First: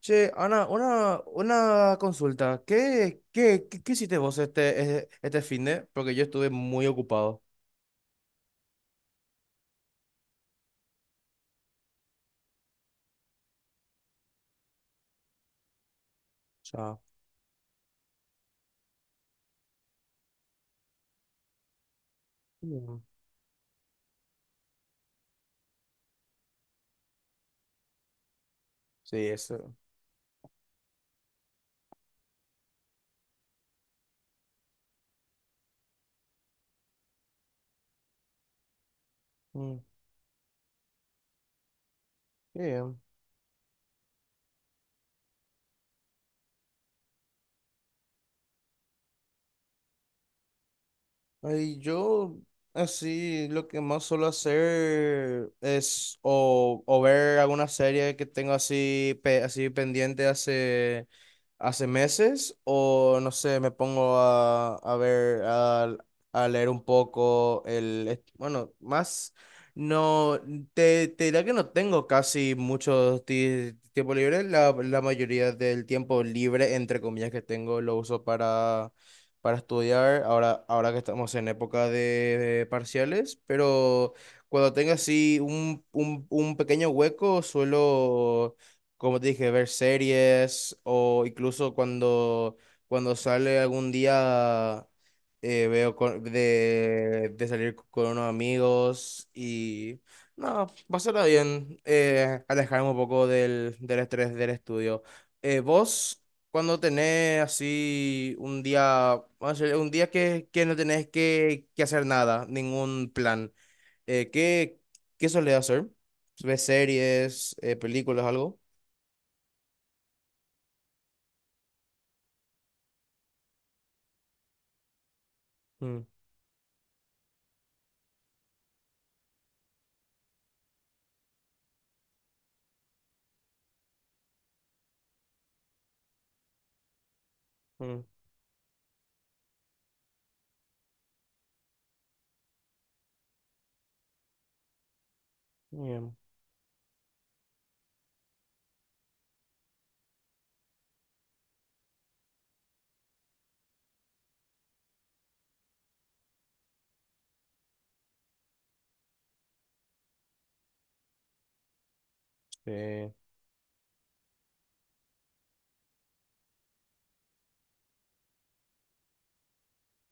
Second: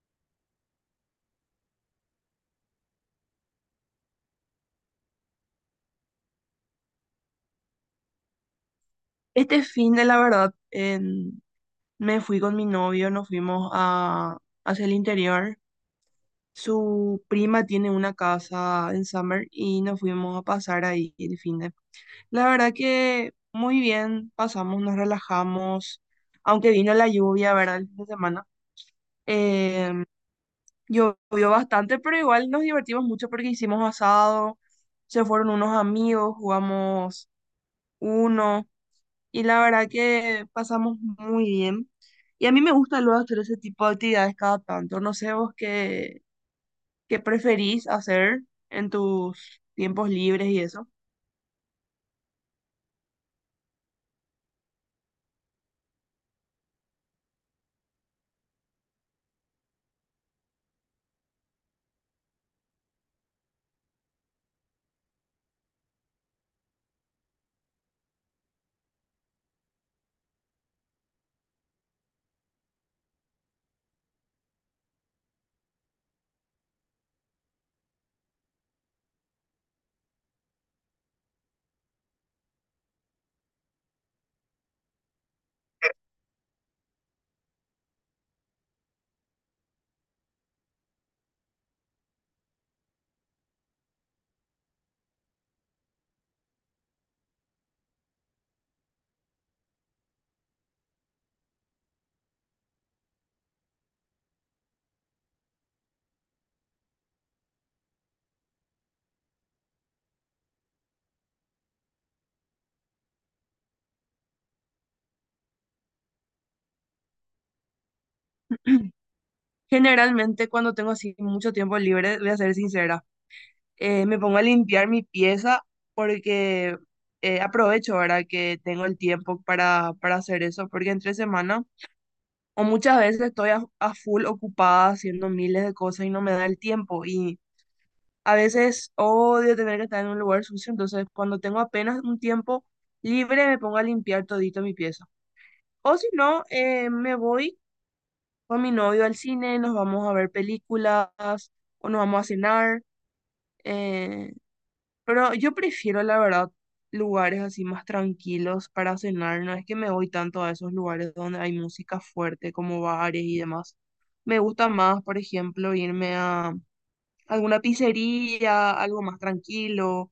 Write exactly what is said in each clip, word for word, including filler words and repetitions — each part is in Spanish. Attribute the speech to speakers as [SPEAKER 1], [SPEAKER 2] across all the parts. [SPEAKER 1] Che, Ana, una, una consulta. ¿Qué, qué, qué, qué hiciste vos este, eh, este finde? Porque yo estuve muy ocupado. O
[SPEAKER 2] Este fin de la verdad, en- me fui con mi novio, nos fuimos a, hacia el interior.
[SPEAKER 1] sea.
[SPEAKER 2] Su prima tiene una casa en Summer y nos fuimos a pasar ahí el fin de. La verdad
[SPEAKER 1] Mm.
[SPEAKER 2] que muy bien, pasamos, nos relajamos, aunque vino la lluvia, ¿verdad? El fin de semana.
[SPEAKER 1] Sí, eso.
[SPEAKER 2] Em, Llovió bastante, pero igual nos divertimos mucho porque hicimos asado, se fueron unos amigos, jugamos uno. Y la
[SPEAKER 1] Mm,
[SPEAKER 2] verdad que pasamos muy bien. Y a
[SPEAKER 1] qué
[SPEAKER 2] mí me
[SPEAKER 1] bien.
[SPEAKER 2] gusta luego hacer ese tipo de actividades cada tanto. No sé vos qué, qué preferís hacer en tus tiempos libres y eso.
[SPEAKER 1] Ay, yo así lo que más suelo hacer es o, o ver alguna serie que tengo así, pe- así pendiente hace, hace meses o no sé, me pongo a, a ver, a, a leer un poco el, est- bueno, más, no, te, te diría que no tengo casi mucho ti- tiempo libre, la, la mayoría del tiempo libre, entre comillas, que tengo lo uso para para estudiar ahora, ahora que estamos en época de, de parciales, pero cuando tenga así un, un, un pequeño hueco, suelo, como te dije, ver series o incluso cuando, cuando sale algún día eh, veo con- de, de salir con unos amigos y no, pasará bien, eh, alejarme un poco del, del estrés del estudio. Eh, ¿vos? Cuando tenés así un día, vamos a decir, un día que, que no tenés que, que hacer nada, ningún plan, eh, ¿qué, qué solés hacer? ¿Ves series, eh, películas, algo?
[SPEAKER 2] Generalmente cuando tengo así mucho tiempo libre, voy a ser sincera, eh, me pongo a limpiar mi pieza
[SPEAKER 1] Mm,
[SPEAKER 2] porque eh, aprovecho ahora que tengo el tiempo para, para hacer eso, porque entre semana o muchas veces estoy a, a full ocupada haciendo miles de cosas y no me da el tiempo. Y
[SPEAKER 1] mm,
[SPEAKER 2] a veces odio tener que estar en un lugar sucio, entonces cuando tengo apenas un tiempo libre me pongo a limpiar todito mi pieza. O si
[SPEAKER 1] bien,
[SPEAKER 2] no, eh, me voy con mi novio al cine, nos vamos a ver películas o nos vamos a cenar. eh, pero yo prefiero, la verdad, lugares así más tranquilos para cenar. No es que me voy tanto a esos lugares donde hay música fuerte como
[SPEAKER 1] sí.
[SPEAKER 2] bares y demás. Me gusta más, por ejemplo, irme a alguna pizzería, algo más tranquilo.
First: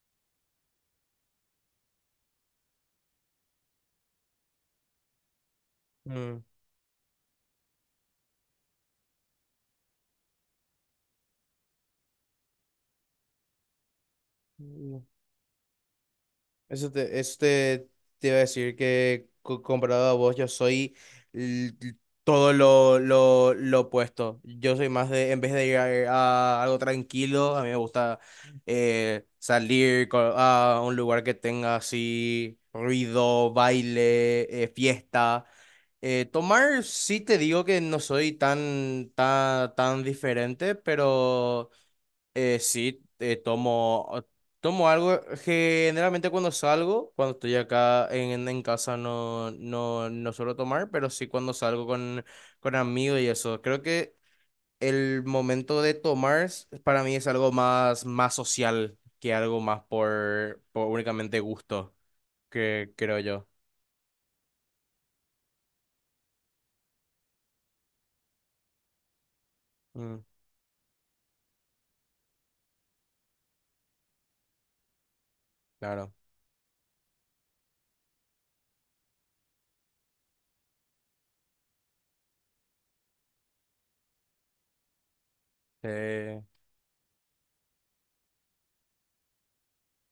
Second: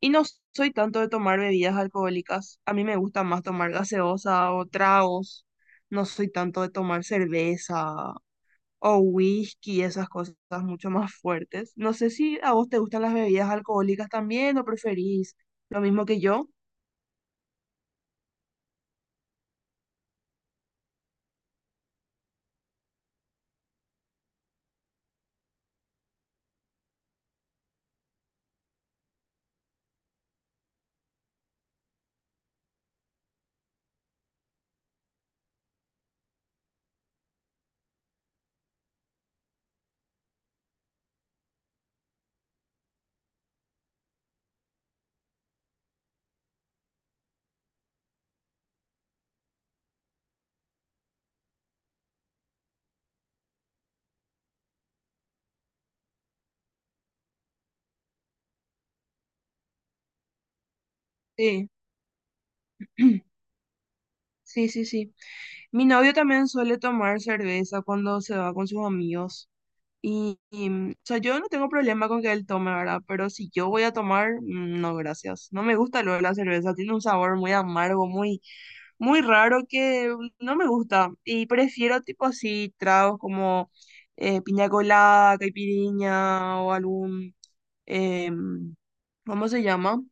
[SPEAKER 2] Y no soy tanto de tomar bebidas alcohólicas. A mí me gusta más tomar gaseosa o tragos. No soy
[SPEAKER 1] Mm,
[SPEAKER 2] tanto de tomar cerveza o whisky, esas cosas mucho más fuertes. No sé si a vos te gustan las bebidas alcohólicas también o
[SPEAKER 1] mm.
[SPEAKER 2] preferís lo mismo que yo.
[SPEAKER 1] Eso te, eso te, te iba a decir que co- comparado a vos, yo soy l- l- todo lo, lo, lo opuesto. Yo soy más de, en vez de ir a, a algo tranquilo, a mí me gusta eh, salir co- a un lugar que tenga así ruido, baile, eh, fiesta. Eh, tomar, sí te digo que no soy tan, tan, tan diferente, pero... Eh, sí, eh, tomo, tomo algo. Generalmente cuando salgo, cuando estoy acá en, en casa no, no, no suelo tomar, pero sí cuando salgo con, con amigos y eso. Creo que el momento de tomar s- para mí es algo más, más social que algo más por, por únicamente
[SPEAKER 2] Sí,
[SPEAKER 1] gusto, que creo yo.
[SPEAKER 2] sí, sí, sí. Mi novio también suele tomar cerveza cuando se va con sus amigos.
[SPEAKER 1] Mm,
[SPEAKER 2] Y, y, mm, o sea, yo no tengo problema con que él tome, ¿verdad? Pero si yo voy a tomar, mm, no, gracias. No me gusta
[SPEAKER 1] claro.
[SPEAKER 2] luego la cerveza, tiene un sabor muy amargo, muy, muy raro que no me gusta. Y prefiero tipo así tragos como eh, piña colada,
[SPEAKER 1] Eh,
[SPEAKER 2] caipirinha o algún, em, ¿cómo se llama?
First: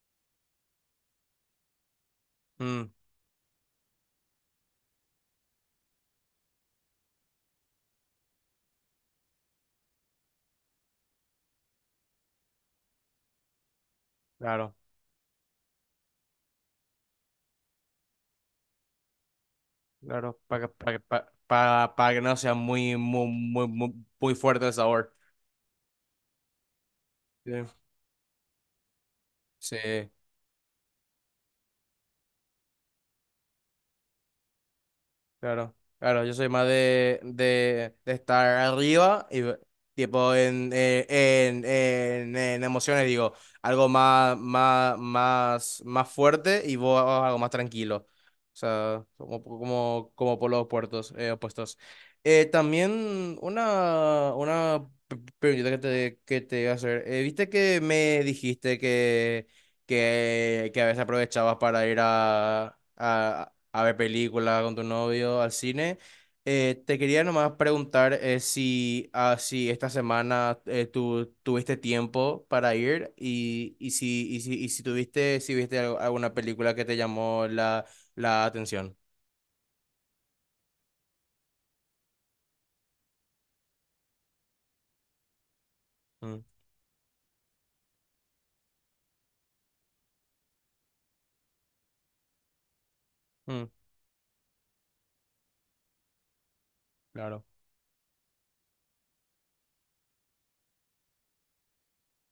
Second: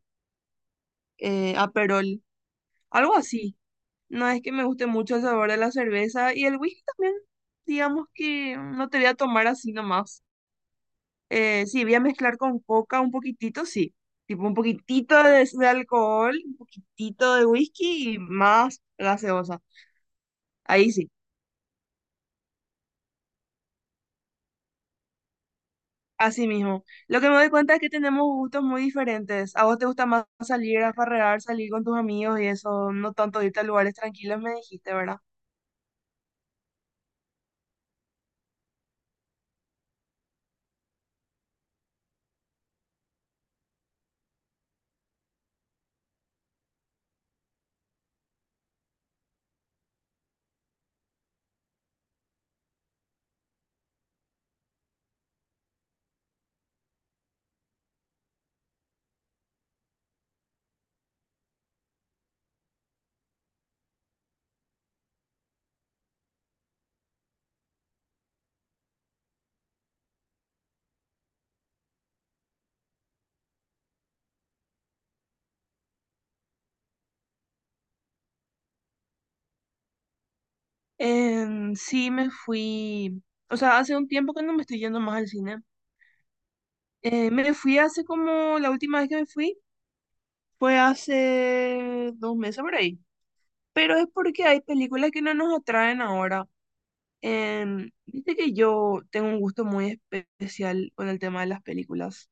[SPEAKER 2] Eh, Aperol,
[SPEAKER 1] mm,
[SPEAKER 2] algo así. No es que me guste mucho el sabor de la cerveza y el whisky también, digamos que no te voy a tomar así nomás. Eh, sí, voy a mezclar con coca un poquitito, sí. Tipo un
[SPEAKER 1] claro,
[SPEAKER 2] poquitito de, de alcohol, un poquitito de whisky y más gaseosa.
[SPEAKER 1] claro. Para
[SPEAKER 2] Ahí
[SPEAKER 1] que, para,
[SPEAKER 2] sí,
[SPEAKER 1] para, para que no sea muy, muy, muy, muy muy fuerte el sabor.
[SPEAKER 2] así mismo. Lo que me doy
[SPEAKER 1] Sí.
[SPEAKER 2] cuenta es que tenemos gustos muy diferentes. A
[SPEAKER 1] Sí,
[SPEAKER 2] vos te gusta más salir a farrear, salir con tus amigos y eso, no tanto irte a lugares tranquilos, me dijiste, ¿verdad?
[SPEAKER 1] claro. Claro, yo soy más de, de, de estar arriba y ve- tipo en, eh, en, en, en emociones, digo, algo más, más, más, más fuerte y vos algo más tranquilo. O sea, como, como, como por los puertos, eh, opuestos. Eh, también una, una p- pregunta que te, que te iba a hacer. Eh, ¿viste que me dijiste que, que, que a veces aprovechabas para ir a, a, a ver películas con tu novio, al cine? Eh, te quería nomás preguntar eh, si, ah, si esta semana eh, tú tuviste tiempo para ir y, y si, y si, y si tuviste, si viste al- alguna película que te llamó la, la atención.
[SPEAKER 2] Em, sí, me fui. O sea, hace un tiempo que no me estoy yendo más al cine.
[SPEAKER 1] Mm,
[SPEAKER 2] Eh, me fui hace como, la última vez que me fui fue hace dos meses por ahí.
[SPEAKER 1] mm,
[SPEAKER 2] Pero es porque hay películas que no nos atraen ahora.
[SPEAKER 1] claro.
[SPEAKER 2] Em, viste que yo tengo un gusto muy especial con el tema de las películas.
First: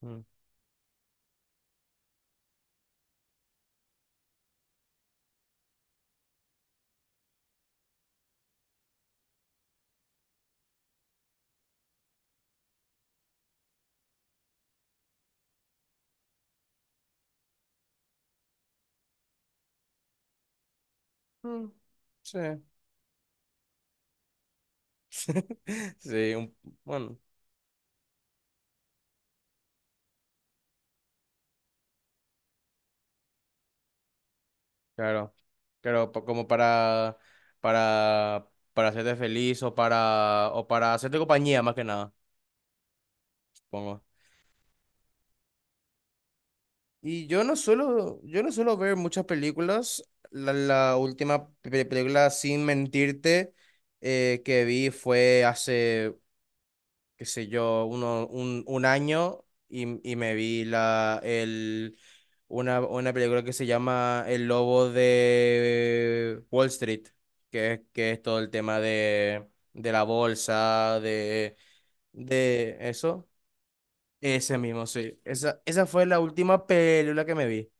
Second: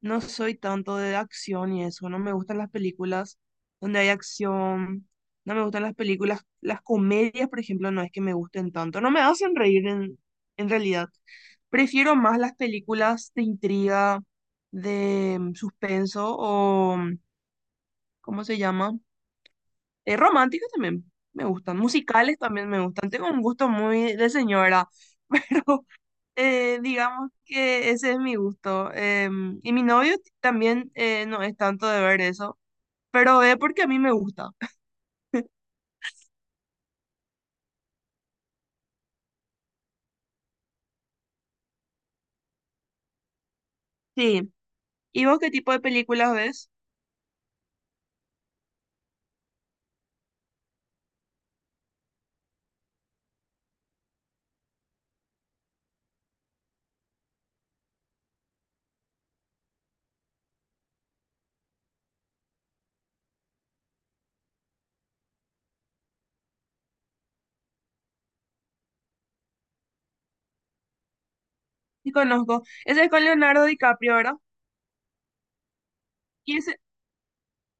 [SPEAKER 2] No
[SPEAKER 1] Mm,
[SPEAKER 2] soy tanto de acción y eso, no me gustan las películas donde hay acción, no me gustan las películas, las comedias, por ejemplo, no es que me gusten tanto, no me hacen reír en, en realidad. Prefiero más las películas de intriga, de mm, suspenso o, mm, ¿cómo se llama? Eh, románticos también me
[SPEAKER 1] mm,
[SPEAKER 2] gustan, musicales
[SPEAKER 1] sí.
[SPEAKER 2] también me gustan. Tengo un gusto muy de señora, pero
[SPEAKER 1] Sí, un-
[SPEAKER 2] eh,
[SPEAKER 1] bueno,
[SPEAKER 2] digamos que ese es mi gusto. Em, y mi novio t- también eh, no es tanto de ver eso, pero ve porque a mí me gusta.
[SPEAKER 1] claro. Claro, pa- como para, para, para hacerte feliz o para, o para hacerte compañía más que nada, supongo.
[SPEAKER 2] Sí. ¿Y vos qué tipo de películas ves?
[SPEAKER 1] Y yo no suelo, yo no suelo ver muchas películas. La, la última pe- película, sin mentirte, eh, que vi fue hace, qué sé yo, uno, un, un año y, y me vi la, el, una, una película que se llama El Lobo de Wall Street, que es, que es todo el tema de, de la bolsa, de,
[SPEAKER 2] Y conozco.
[SPEAKER 1] de
[SPEAKER 2] Ese es con
[SPEAKER 1] eso.
[SPEAKER 2] Leonardo DiCaprio, ¿verdad?
[SPEAKER 1] Ese mismo, sí. Esa, esa fue la
[SPEAKER 2] Y
[SPEAKER 1] última
[SPEAKER 2] ese,
[SPEAKER 1] película que me vi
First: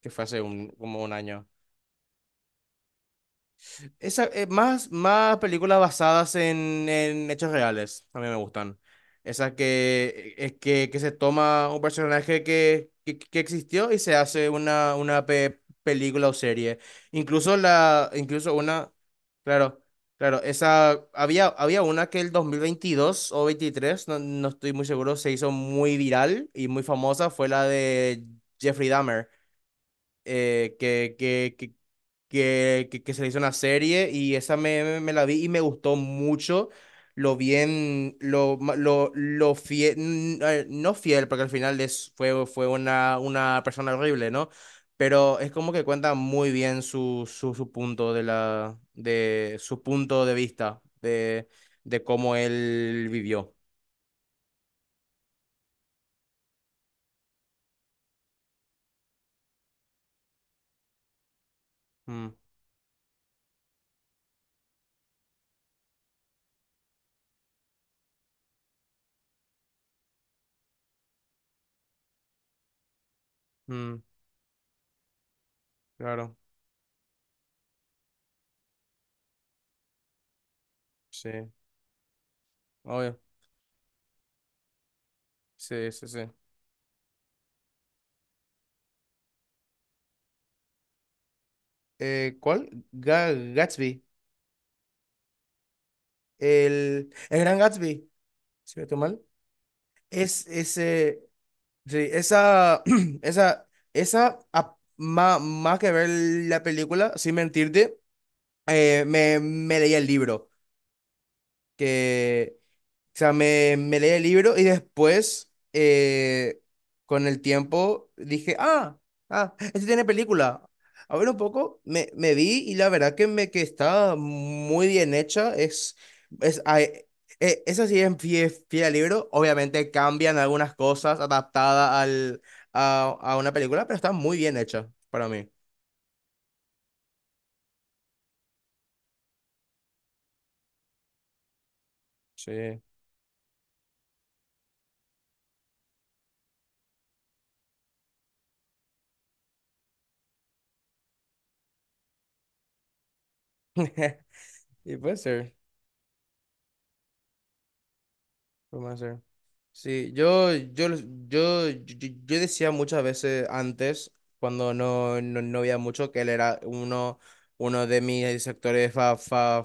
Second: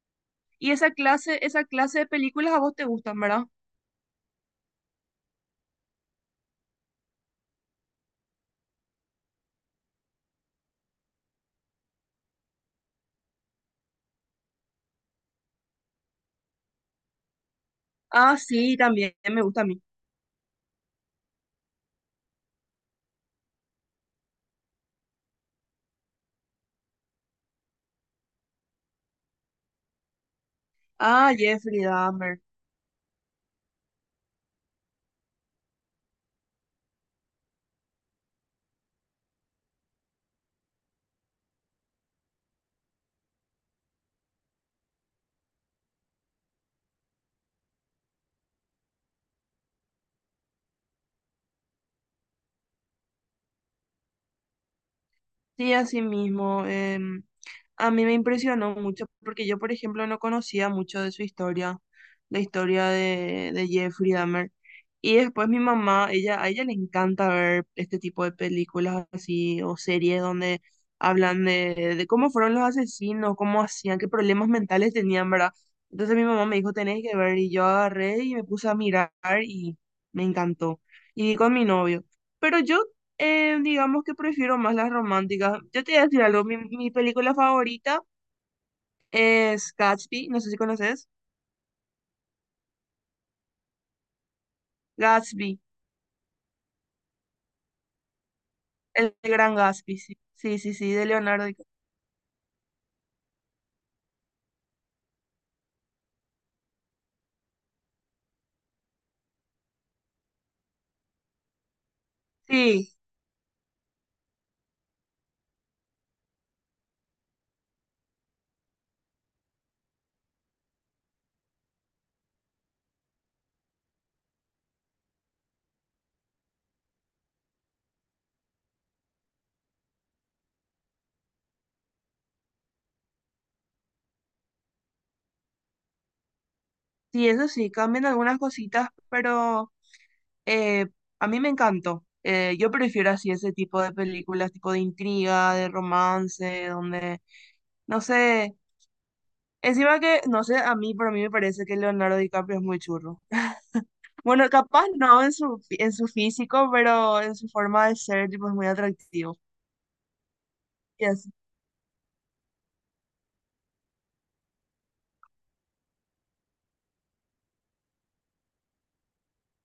[SPEAKER 1] que fue hace un,
[SPEAKER 2] y esa
[SPEAKER 1] como un
[SPEAKER 2] clase,
[SPEAKER 1] año.
[SPEAKER 2] esa clase de películas a vos te gustan, ¿verdad?
[SPEAKER 1] Esa, eh, más, más películas basadas en, en hechos reales, a mí me gustan. Esas que, eh, que, que se toma un personaje que, que, que existió y se hace una, una pe- película o serie. Incluso, la,
[SPEAKER 2] Ah,
[SPEAKER 1] incluso
[SPEAKER 2] sí,
[SPEAKER 1] una,
[SPEAKER 2] también me gusta a mí.
[SPEAKER 1] claro, claro, esa, había, había una que el dos mil veintidós o veintitrés no, no estoy muy seguro, se hizo muy viral y muy famosa, fue la de Jeffrey Dahmer eh, que,
[SPEAKER 2] Ah,
[SPEAKER 1] que, que,
[SPEAKER 2] Jeffrey Dahmer.
[SPEAKER 1] que, que, que se le hizo una serie y esa me, me, me la vi y me gustó mucho lo bien, lo, ma- lo, lo fiel, no fiel, porque al final es, fue, fue una, una persona horrible, ¿no? Pero es como que cuenta muy bien su, su, su punto de la, de su punto de vista de, de cómo él vivió.
[SPEAKER 2] Sí, así mismo. Em, a mí me impresionó mucho porque yo, por ejemplo, no conocía mucho de su historia,
[SPEAKER 1] Mm,
[SPEAKER 2] la historia de, de Jeffrey Dahmer. Y después mi mamá, ella, a ella le encanta ver este tipo de películas así o series donde hablan de, de cómo fueron los asesinos, cómo hacían,
[SPEAKER 1] mm,
[SPEAKER 2] qué problemas mentales tenían, ¿verdad? Entonces mi
[SPEAKER 1] claro,
[SPEAKER 2] mamá me dijo, tenés que ver, y yo agarré y me puse a mirar y me encantó. Y
[SPEAKER 1] sí,
[SPEAKER 2] vi con mi novio. Pero yo
[SPEAKER 1] obvio,
[SPEAKER 2] eh, digamos que prefiero más las románticas. Yo
[SPEAKER 1] sí,
[SPEAKER 2] te voy a
[SPEAKER 1] sí,
[SPEAKER 2] decir
[SPEAKER 1] sí.
[SPEAKER 2] algo, mi, mi película favorita es Gatsby, no sé si conoces.
[SPEAKER 1] Eh, ¿cuál? Ga- Gatsby.
[SPEAKER 2] Gatsby,
[SPEAKER 1] El, el Gran Gatsby, si no estoy
[SPEAKER 2] el
[SPEAKER 1] mal,
[SPEAKER 2] gran Gatsby, sí,
[SPEAKER 1] es
[SPEAKER 2] sí, sí, sí, de
[SPEAKER 1] ese,
[SPEAKER 2] Leonardo DiCaprio.
[SPEAKER 1] sí, esa, esa, esa, a- ma- más que ver la película, sin mentirte, eh, me, me leí el libro, que...
[SPEAKER 2] Sí,
[SPEAKER 1] O sea, me, me leí el libro y después, eh, con el tiempo, dije, ah, ah, este tiene película. A ver un poco, me, me vi y la verdad que, me, que está muy bien hecha. Es, es, ay, eh, Esa sí es fie- fiel al libro. Obviamente cambian algunas cosas adaptada al, a, a una película, pero está muy bien hecha para mí.
[SPEAKER 2] sí, eso sí, cambian algunas cositas, pero eh, a mí me encantó. Eh, yo
[SPEAKER 1] Sí.
[SPEAKER 2] prefiero así ese tipo de películas, tipo de intriga, de romance, donde, no sé, encima que, no sé, a mí, por mí me parece que Leonardo DiCaprio es muy churro. Bueno, capaz
[SPEAKER 1] Y puede
[SPEAKER 2] no en su,
[SPEAKER 1] ser.
[SPEAKER 2] fí- en su físico, pero en su forma de ser, tipo, es muy
[SPEAKER 1] Puede ser.
[SPEAKER 2] atractivo.
[SPEAKER 1] Sí, yo, yo, yo,
[SPEAKER 2] Y así.
[SPEAKER 1] yo, yo- yo decía muchas veces antes, cuando no, no, no veía mucho, que él era uno, uno de mis sectores fa- fa-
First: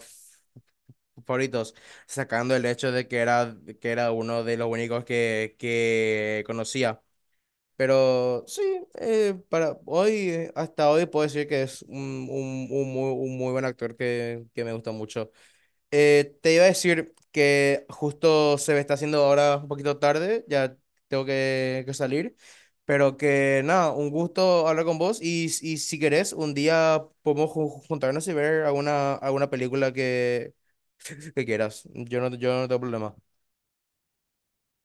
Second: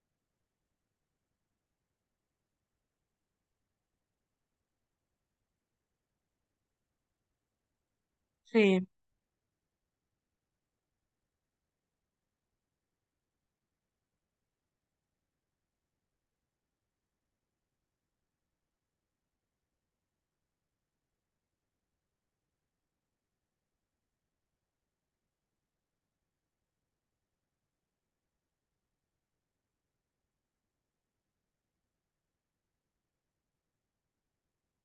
[SPEAKER 1] favoritos, sacando el hecho de que era, que era uno de los únicos que, que conocía. Pero sí,
[SPEAKER 2] Sí,
[SPEAKER 1] eh, para hoy, eh, hasta hoy puedo decir que es un, un, un muy, un muy buen actor que, que me gusta mucho. Eh, te iba a decir que justo se me está haciendo ahora un poquito tarde, ya tengo que, que salir, pero que nada, un gusto hablar con vos y, y si querés, un día podemos ju- juntarnos y ver alguna, alguna película que, que quieras. Yo no, yo no tengo problema.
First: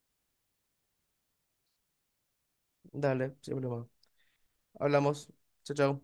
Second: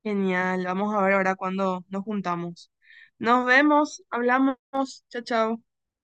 [SPEAKER 2] genial. Vamos a ver ahora cuando nos juntamos.
[SPEAKER 1] Dale,
[SPEAKER 2] Nos
[SPEAKER 1] sin problema.
[SPEAKER 2] vemos, hablamos. Chao,
[SPEAKER 1] Hablamos.
[SPEAKER 2] chao.
[SPEAKER 1] Chao, chao.